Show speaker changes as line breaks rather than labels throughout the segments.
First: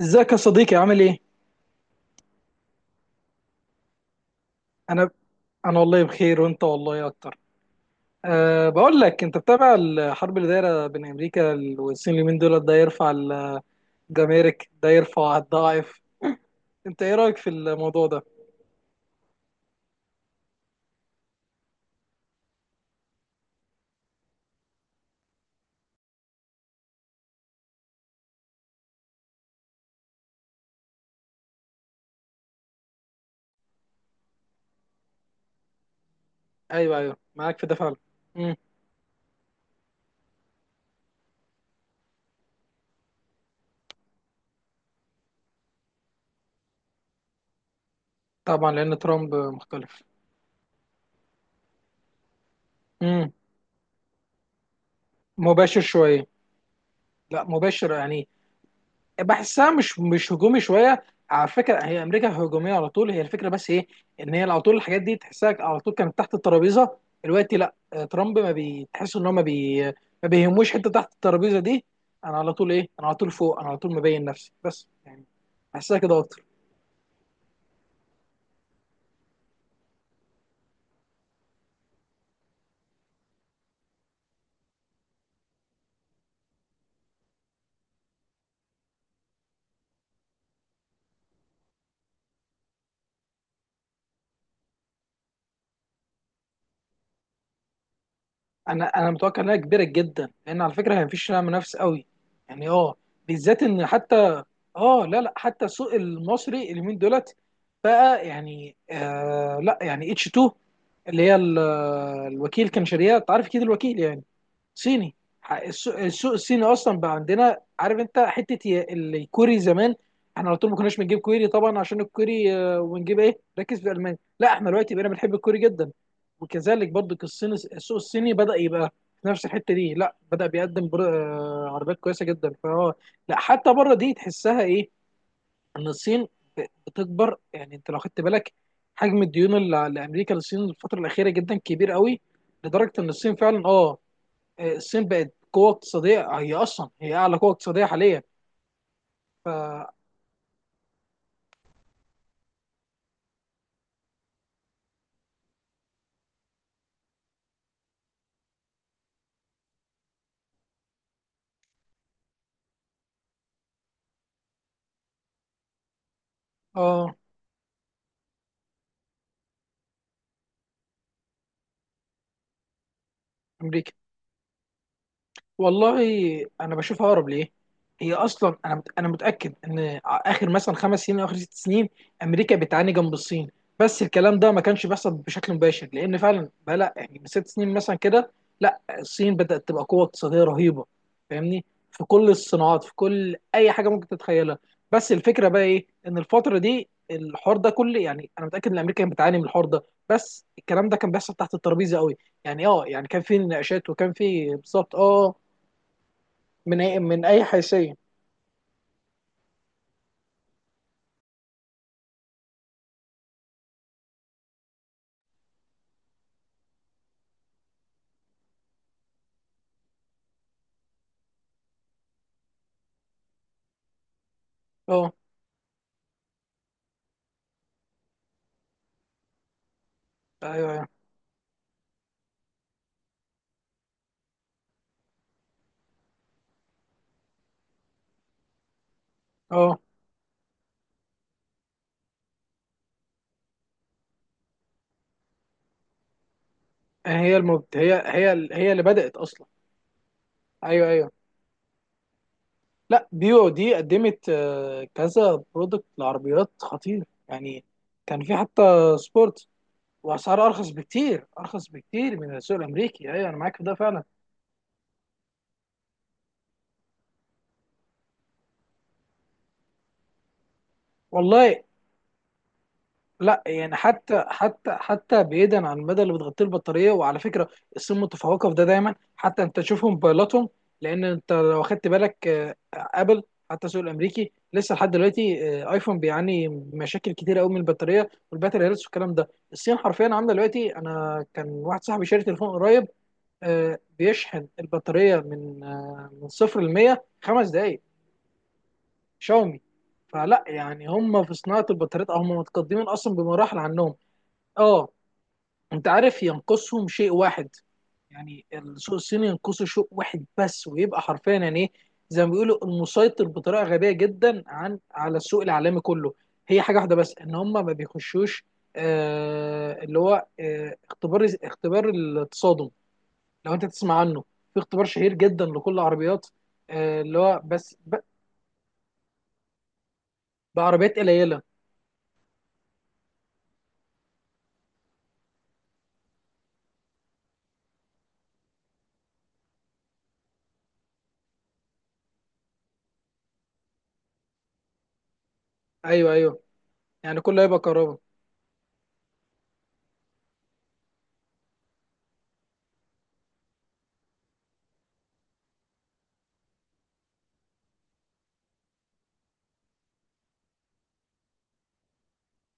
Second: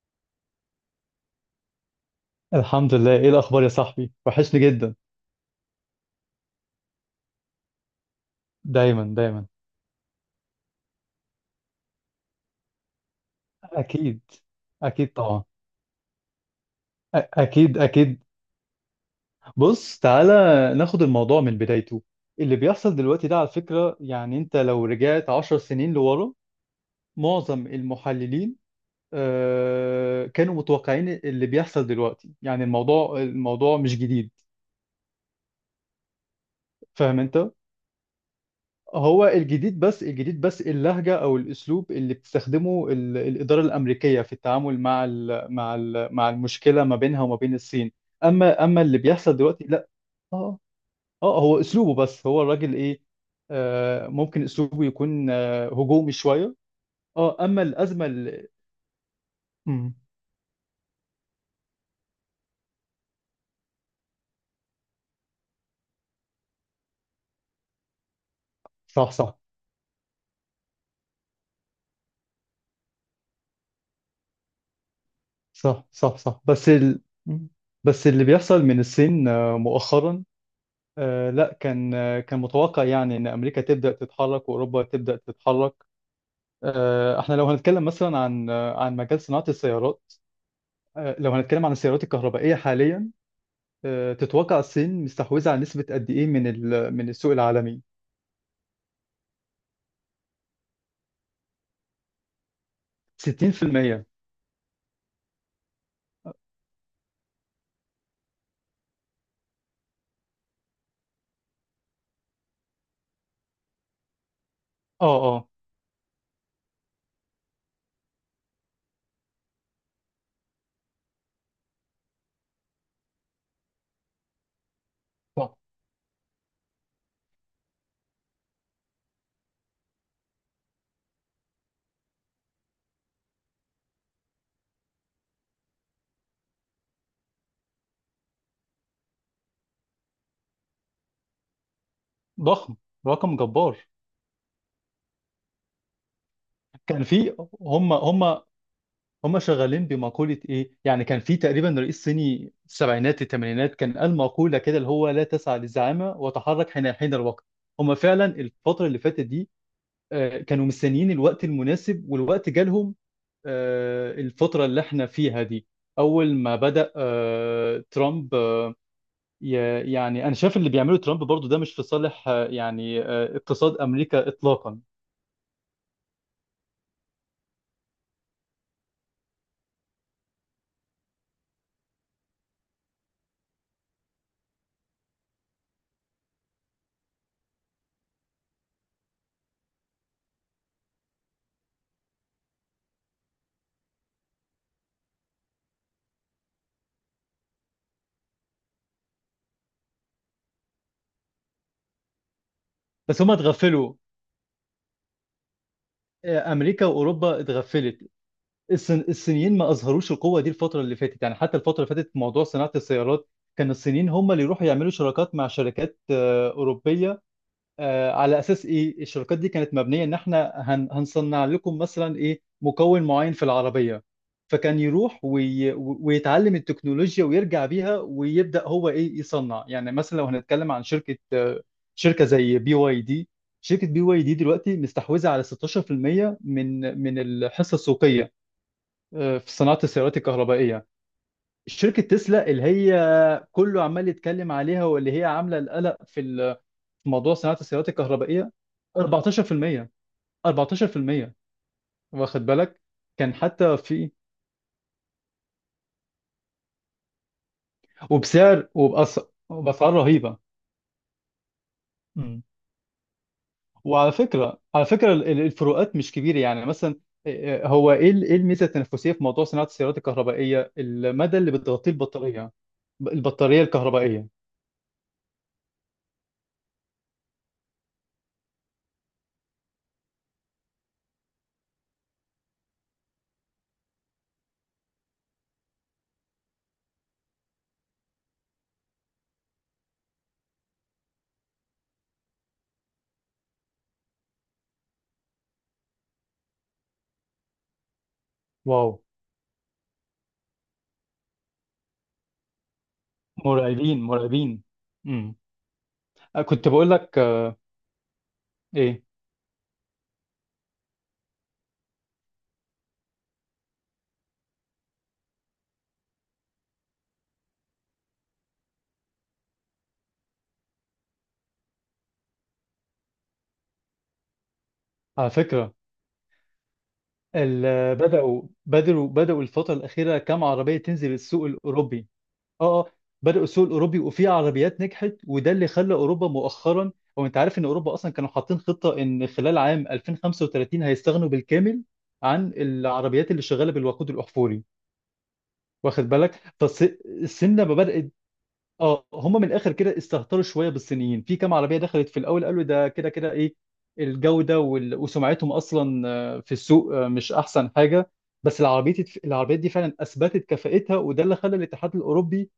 ازيك يا صديقي، عامل ايه؟
الحمد لله، ايه الاخبار يا صاحبي؟ وحشني جدا.
انا انا والله بخير، وانت والله اكتر. بقول
دايما
لك، انت
دايما.
بتابع الحرب اللي دايره بين امريكا والصين اليومين دول؟ ده يرفع
اكيد
الجمارك، ده
اكيد
يرفع
طبعا
الضعف. انت ايه رايك في
اكيد
الموضوع ده؟
اكيد. بص تعالى، ناخد الموضوع من بدايته. اللي بيحصل دلوقتي ده على فكرة، يعني انت لو رجعت 10 سنين لورا، معظم المحللين، كانوا متوقعين اللي بيحصل دلوقتي. يعني الموضوع مش جديد.
ايوه ايوه،
فاهم انت؟
معاك في ده فعلا. مم.
هو الجديد، بس اللهجة أو الأسلوب اللي بتستخدمه الإدارة الأمريكية في التعامل مع ال مع ال مع المشكلة ما بينها وما بين الصين. أما
طبعا
أما اللي
لان ترامب
بيحصل دلوقتي لا.
مختلف.
آه آه، هو أسلوبه، بس هو الراجل إيه.
مم.
ممكن أسلوبه يكون
مباشر
هجومي
شويه.
شوية.
لا
أما
مباشر
الأزمة
يعني،
اللي...
بحسها
مم،
مش هجومي شويه. على فكره هي امريكا هجوميه على طول، هي الفكره بس ايه؟ ان هي على طول الحاجات دي تحسها على طول كانت تحت الترابيزه. دلوقتي لا، ترامب ما
صح
بيتحس ان هو
صح
ما بي، ما بيهموش حته تحت الترابيزه دي. انا على طول ايه؟ انا على طول فوق، انا على طول مبين نفسي بس يعني،
صح.
بحسها
صح
كده
صح
اكتر.
بس مم. بس اللي بيحصل من الصين مؤخرا، لا، كان متوقع، يعني ان امريكا تبدا تتحرك واوروبا تبدا تتحرك. احنا لو هنتكلم مثلا عن مجال صناعة السيارات، لو هنتكلم عن السيارات الكهربائية حاليا، تتوقع الصين مستحوذة على نسبة قد ايه من السوق العالمي؟
انا متوقع انها كبيره جدا، لان على فكره هي مفيش لها منافس قوي يعني بالذات ان
60%.
حتى اه لا لا حتى السوق المصري اليومين دولت بقى يعني، لا يعني اتش 2، اللي هي الوكيل كان شاريها، انت عارف كده الوكيل يعني
اه
صيني.
اه،
السوق الصيني اصلا بقى عندنا، عارف انت حته الكوري زمان، احنا على طول ما كناش بنجيب كوري طبعا، عشان الكوري ونجيب ايه؟ ركز في المانيا. لا احنا دلوقتي بقينا بنحب
ضخم
الكوري جدا. وكذلك برضو الصين، السوق الصيني بدا يبقى في نفس الحته دي، لا بدا بيقدم عربيات كويسه جدا، فهو لا حتى بره دي تحسها ايه؟ ان الصين بتكبر يعني. انت لو خدت بالك حجم الديون اللي لامريكا للصين الفتره الاخيره جدا كبير قوي،
ضخم.
لدرجه ان
رقم
الصين فعلا
جبار.
الصين بقت قوه اقتصاديه، هي اصلا
كان
هي
في
اعلى قوه اقتصاديه
هم
حاليا.
هم هم شغالين
فا
بمقولة ايه، يعني كان في تقريبا رئيس صيني السبعينات الثمانينات كان قال مقولة كده اللي هو لا تسعى للزعامة وتحرك حين الوقت. هم فعلا الفترة اللي فاتت دي، كانوا مستنيين الوقت المناسب والوقت جالهم، الفترة اللي احنا فيها دي. أول ما بدأ
اه
ترامب يعني أنا شايف اللي بيعمله ترامب برضو ده مش في صالح يعني اقتصاد
امريكا،
أمريكا إطلاقا.
والله انا بشوفها اقرب ليه. هي اصلا انا انا متاكد ان اخر مثلا 5 سنين او اخر 6 سنين امريكا بتعاني جنب الصين، بس الكلام ده ما كانش بيحصل بشكل مباشر. لان فعلا بقى لا يعني من 6 سنين مثلا كده، لا الصين بدات تبقى قوه اقتصاديه رهيبه، فاهمني؟ في كل الصناعات، في كل اي حاجه ممكن تتخيلها. بس الفكره بقى ايه؟ ان الفتره دي الحوار ده كل، يعني انا متاكد ان امريكا كانت بتعاني من الحوار ده، بس الكلام ده كان بيحصل تحت الترابيزه قوي. يعني يعني
بس
كان
هما
في نقاشات،
اتغفلوا،
وكان في بالظبط من
أمريكا
أي من
وأوروبا
أي حيثية؟
اتغفلت. الصينيين ما أظهروش القوة دي الفترة اللي فاتت، يعني حتى الفترة اللي فاتت في موضوع صناعة السيارات كان الصينيين هم اللي يروحوا يعملوا شراكات مع شركات أوروبية، على اساس ايه؟ الشركات دي كانت مبنيه ان احنا هنصنع لكم مثلا ايه مكون معين في العربيه. فكان
أه
يروح ويتعلم التكنولوجيا ويرجع بيها ويبدا هو ايه يصنع. يعني مثلا لو
أيوه
هنتكلم عن
أيوه.
شركه شركه زي بي واي دي. شركه بي واي دي دلوقتي مستحوذه على 16% من الحصه السوقيه، في
أه
صناعه السيارات الكهربائيه. شركه تسلا اللي هي كله عمال يتكلم عليها، واللي هي عامله القلق في موضوع
هي
صناعة
المبت...
السيارات
هي هي ال-
الكهربائية،
هي اللي بدأت أصلا.
14%،
أيوه أيوه.
14%، واخد بالك.
لا
كان
بيو دي
حتى في
قدمت كذا برودكت لعربيات خطير يعني، كان في حتى سبورت،
وبأسعار رهيبة.
وأسعار أرخص بكتير أرخص بكتير من
مم.
السوق الأمريكي. أيوه أنا معاك في ده فعلا.
وعلى فكرة، على فكرة الفروقات مش كبيرة، يعني مثلا، إيه الميزة التنافسية في موضوع صناعة السيارات الكهربائية؟ المدى اللي
والله
بتغطيه البطارية،
لا
البطارية
يعني حتى
الكهربائية.
حتى حتى بعيدا عن المدى اللي بتغطيه البطاريه، وعلى فكره الصين متفوقه في ده دايما. حتى انت تشوف موبايلاتهم، لان انت لو خدت بالك ابل، حتى السوق الامريكي لسه لحد دلوقتي ايفون بيعاني مشاكل كتير قوي من البطاريه والباتري هيلث والكلام ده. الصين حرفيا عامله دلوقتي، انا كان واحد صاحبي شاري تليفون قريب بيشحن البطاريه من من 0 ل 100 5 دقائق.
واو.
شاومي. فلا يعني هم في صناعه البطاريات، او هم متقدمين اصلا بمراحل عنهم.
مرعبين مرعبين.
اه،
امم
انت عارف
كنت
ينقصهم
بقول
شيء
لك
واحد؟ يعني السوق
ايه،
الصيني ينقصه شيء واحد بس، ويبقى حرفيا يعني ايه، زي ما بيقولوا، المسيطر بطريقه غبيه جدا عن على السوق العالمي كله. هي حاجه واحده بس، ان هم ما بيخشوش اللي هو اختبار التصادم. لو انت تسمع عنه، في اختبار شهير
على
جدا لكل
فكرة
العربيات، اللي هو بس
بدأوا الفترة الأخيرة كام عربية
بعربيات
تنزل
قليله.
السوق الأوروبي؟ اه اه. بدأوا السوق الأوروبي، وفي عربيات نجحت، وده اللي خلى أوروبا مؤخرا. هو أنت عارف إن أوروبا أصلا كانوا حاطين خطة إن خلال عام 2035 هيستغنوا بالكامل عن العربيات اللي شغالة بالوقود الأحفوري، واخد
ايوه
بالك؟
ايوه، يعني كله
فالصين
هيبقى
لما
كهرباء.
بدأت، اه، هم من الاخر كده استهتروا شويه بالصينيين في كام عربيه دخلت في الاول، قالوا ده كده كده ايه، الجوده وسمعتهم اصلا في السوق مش احسن حاجه. بس العربيات دي فعلا اثبتت كفاءتها، وده اللي خلى الاتحاد الاوروبي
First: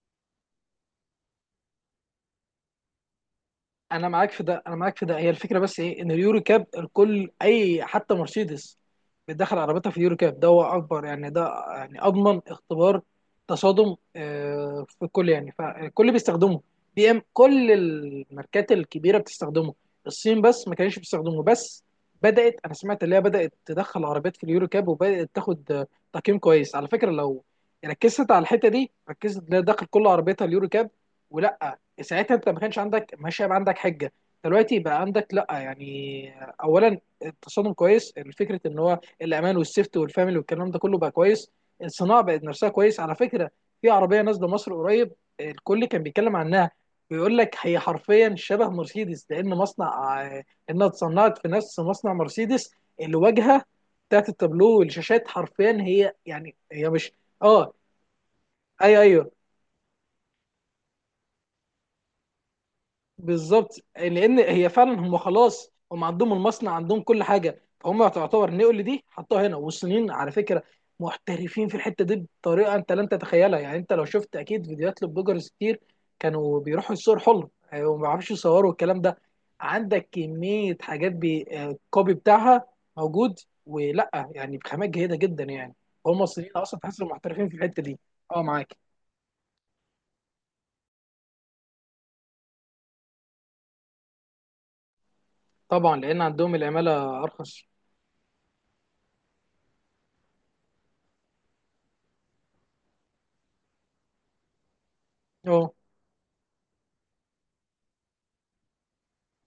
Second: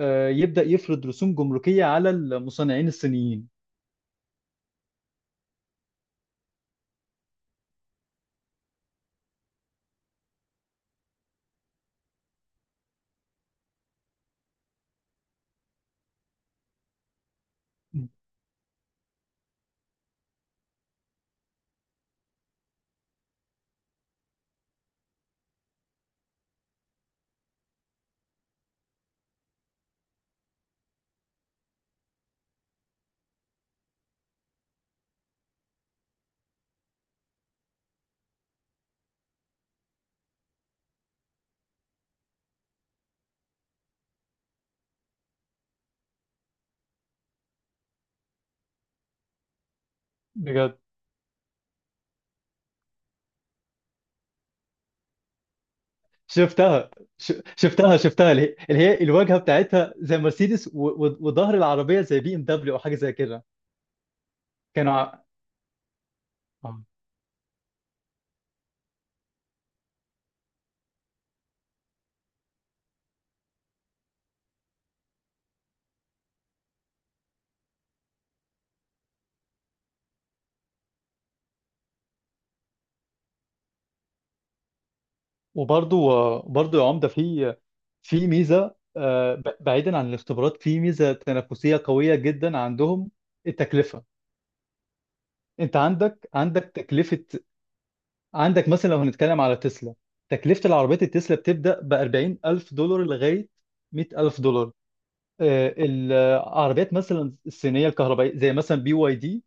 يبدا يفرض رسوم جمركيه على المصنعين الصينيين.
انا معاك في ده، انا معاك في ده. هي الفكره بس ايه؟ ان اليورو كاب الكل اي، حتى مرسيدس بتدخل عربيتها في اليورو كاب، ده هو اكبر يعني، ده يعني اضمن اختبار تصادم في الكل يعني، فالكل بيستخدمه. بي ام، كل الماركات الكبيره بتستخدمه، الصين بس ما كانش بيستخدمه. بس بدات، انا سمعت اللي هي بدات تدخل عربيات في اليورو كاب، وبدات تاخد تقييم كويس. على فكره لو ركزت على الحته دي، ركزت تلاقي داخل كل عربيتها اليورو كاب ولا؟ ساعتها انت ما كانش عندك ماشي، هيبقى عندك حجه. دلوقتي بقى عندك لا يعني. اولا، التصادم كويس، الفكره ان هو الامان والسيفت والفاميلي والكلام ده كله بقى كويس. الصناعه بقت نفسها كويس. على فكره في عربيه نازله مصر قريب، الكل كان بيتكلم عنها، بيقول لك هي حرفيا شبه مرسيدس، لان مصنع
بجد.
انها اتصنعت في نفس مصنع مرسيدس. الواجهه بتاعت التابلو والشاشات حرفيا هي يعني هي
شفتها.
مش. اه،
شفتها اللي هي
ايوه ايوه،
الواجهه بتاعتها زي مرسيدس، وظهر العربيه زي بي ام دبليو او حاجه زي كده.
بالظبط. لان هي فعلا،
كانوا...
هم خلاص، هم عندهم المصنع،
ع...
عندهم كل حاجه، فهم تعتبر نقل دي حطوها هنا. والصينيين على فكره محترفين في الحته دي بطريقه انت لن تتخيلها. يعني انت لو شفت اكيد فيديوهات لبلوجرز كتير، كانوا بيروحوا الصور حلو وما بيعرفوش يصوروا الكلام ده. عندك كميه حاجات بالكوبي بتاعها موجود، ولا يعني بخامات جيده جدا يعني.
وبرضو،
هم الصينيين
برضو
اصلا
يا
تحسهم
عمده،
محترفين في
في
الحته دي.
في
اه، معاك.
ميزه بعيدا عن الاختبارات، في ميزه تنافسيه قويه جدا عندهم: التكلفه. انت
طبعا لان عندهم
عندك
العماله
تكلفه،
ارخص.
عندك مثلا لو هنتكلم على تسلا، تكلفه العربيات التسلا بتبدا ب $40,000 لغايه $100,000.
اه
العربيات مثلا الصينيه الكهربائيه زي مثلا بي واي دي،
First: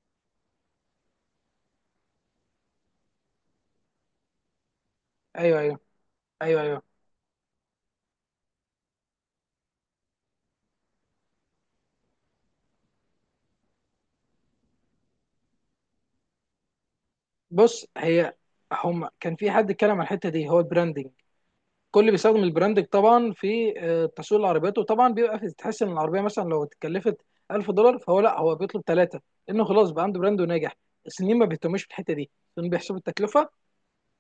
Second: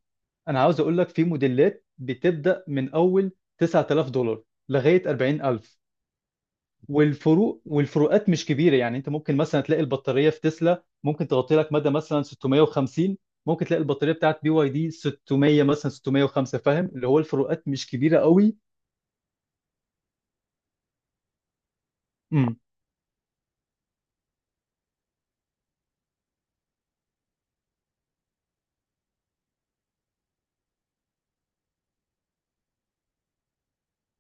انا عاوز اقول لك في موديلات بتبدا من اول $9,000 لغايه
ايوه
40,000.
ايوه ايوه ايوه.
والفروقات مش كبيره، يعني انت ممكن مثلا تلاقي البطاريه في تسلا ممكن تغطي لك مدى مثلا 650، ممكن تلاقي البطاريه بتاعت بي واي دي 600، مثلا 605. فاهم اللي هو الفروقات
بص،
مش كبيره
هي،
قوي.
هم كان في حد اتكلم عن الحته دي، هو البراندنج. كل بيستخدم
امم
البراندنج طبعا في تسويق العربيات، وطبعا بيبقى في، تحس ان العربيه مثلا لو اتكلفت 1000 دولار، فهو لا، هو بيطلب 3، لانه خلاص بقى عنده براند وناجح. الصينيين ما بيهتموش بالحته دي، لان بيحسبوا التكلفه،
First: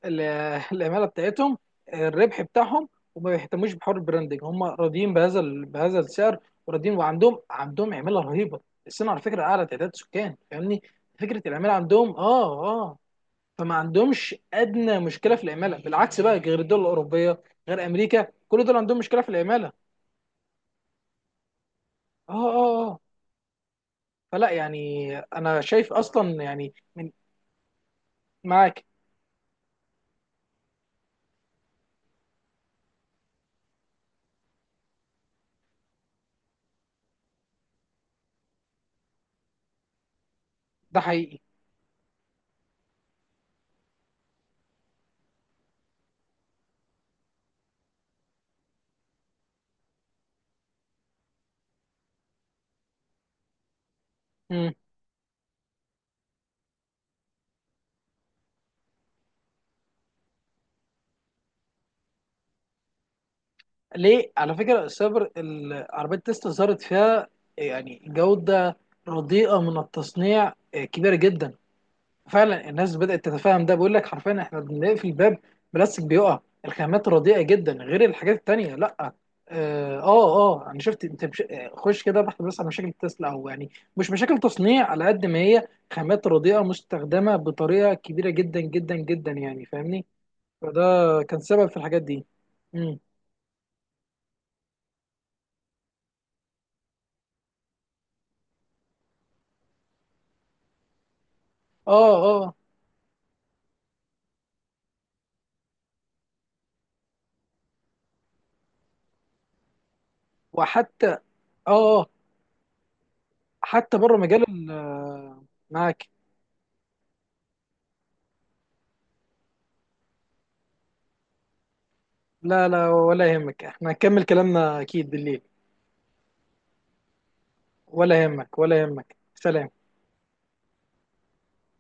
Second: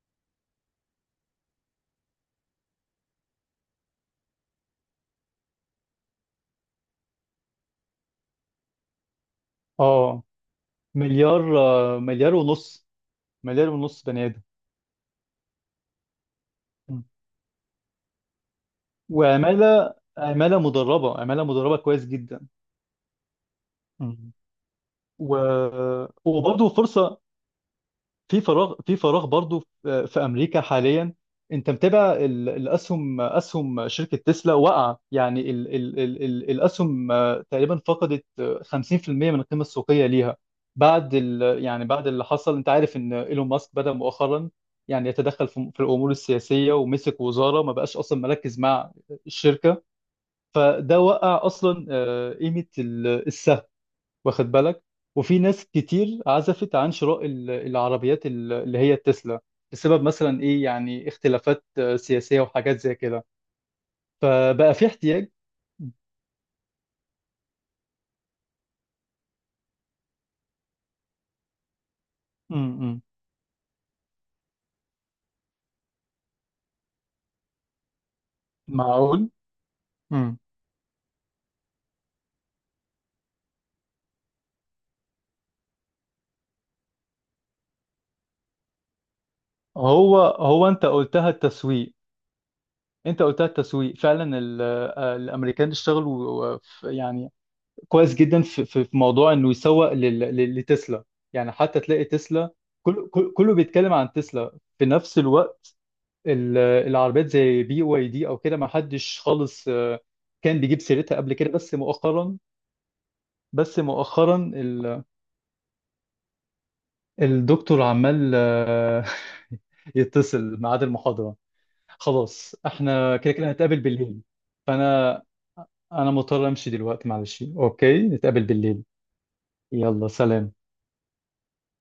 ال- العماله بتاعتهم، الربح بتاعهم، وما بيهتموش بحوار البراندنج. هم راضيين بهذا السعر، وراضيين، وعندهم عماله رهيبه. الصين على فكره اعلى تعداد
اه،
سكان، فاهمني؟ فكره العماله عندهم
مليار ونص مليار
فما
ونص بني
عندهمش
ادم.
ادنى مشكله في العماله، بالعكس بقى غير الدول
مم.
الاوروبيه، غير امريكا، كل دول عندهم مشكله في العماله.
عماله مدربه كويس
اه
جدا.
اه اه.
مم.
فلا يعني
و...
انا شايف اصلا
وبرضه
يعني من
فرصه، في فراغ،
معاك.
برضو في امريكا حاليا. انت متابع اسهم شركه تسلا؟ وقع يعني ال ال ال ال الاسهم تقريبا فقدت 50% من القيمه السوقيه ليها
ده
بعد
حقيقي.
ال يعني بعد اللي حصل. انت عارف ان ايلون ماسك بدأ مؤخرا يعني يتدخل في الامور السياسيه ومسك وزاره ما بقاش اصلا مركز مع الشركه، فده وقع اصلا قيمه السهم، واخد
مم.
بالك. وفي ناس كتير عزفت عن شراء العربيات اللي هي التسلا، بسبب مثلا ايه يعني اختلافات سياسية وحاجات زي كده.
ليه، على
فبقى
فكره
في
السايبر،
احتياج.
عربيه تسلا ظهرت فيها يعني جوده رديئه من التصنيع كبيره جدا. فعلا الناس
امم
بدأت تتفاهم. ده بيقول لك حرفيا احنا بنقفل الباب، بلاستيك بيقع. الخامات رديئة جدا، غير الحاجات التانية. لا
معقول. امم
اه، انا شفت، انت خش كده بحث بس عن مشاكل تسلا، او يعني مش مشاكل تصنيع على قد ما هي خامات رديئة مستخدمة بطريقة كبيرة جدا جدا جدا يعني، فاهمني؟
هو
فده
انت قلتها
كان سبب في
التسويق.
الحاجات دي. امم.
انت قلتها التسويق فعلا، الامريكان اشتغلوا يعني كويس جدا في في موضوع انه يسوق لتسلا. يعني حتى تلاقي
اه
تسلا،
اه.
كله بيتكلم عن تسلا في نفس الوقت. العربيات زي بي واي دي او كده ما حدش خالص كان بيجيب
وحتى
سيرتها قبل كده، بس
اه آه،
مؤخرا. بس
حتى بره مجال
مؤخرا
معاك.
الدكتور عمال يتصل ميعاد المحاضرة. خلاص
لا لا،
احنا
ولا
كده كده
يهمك،
هنتقابل
احنا
بالليل.
هنكمل كلامنا اكيد
فانا
بالليل.
انا مضطر امشي دلوقتي، معلش، اوكي،
ولا
نتقابل
يهمك، ولا
بالليل.
يهمك، سلام.
يلا سلام.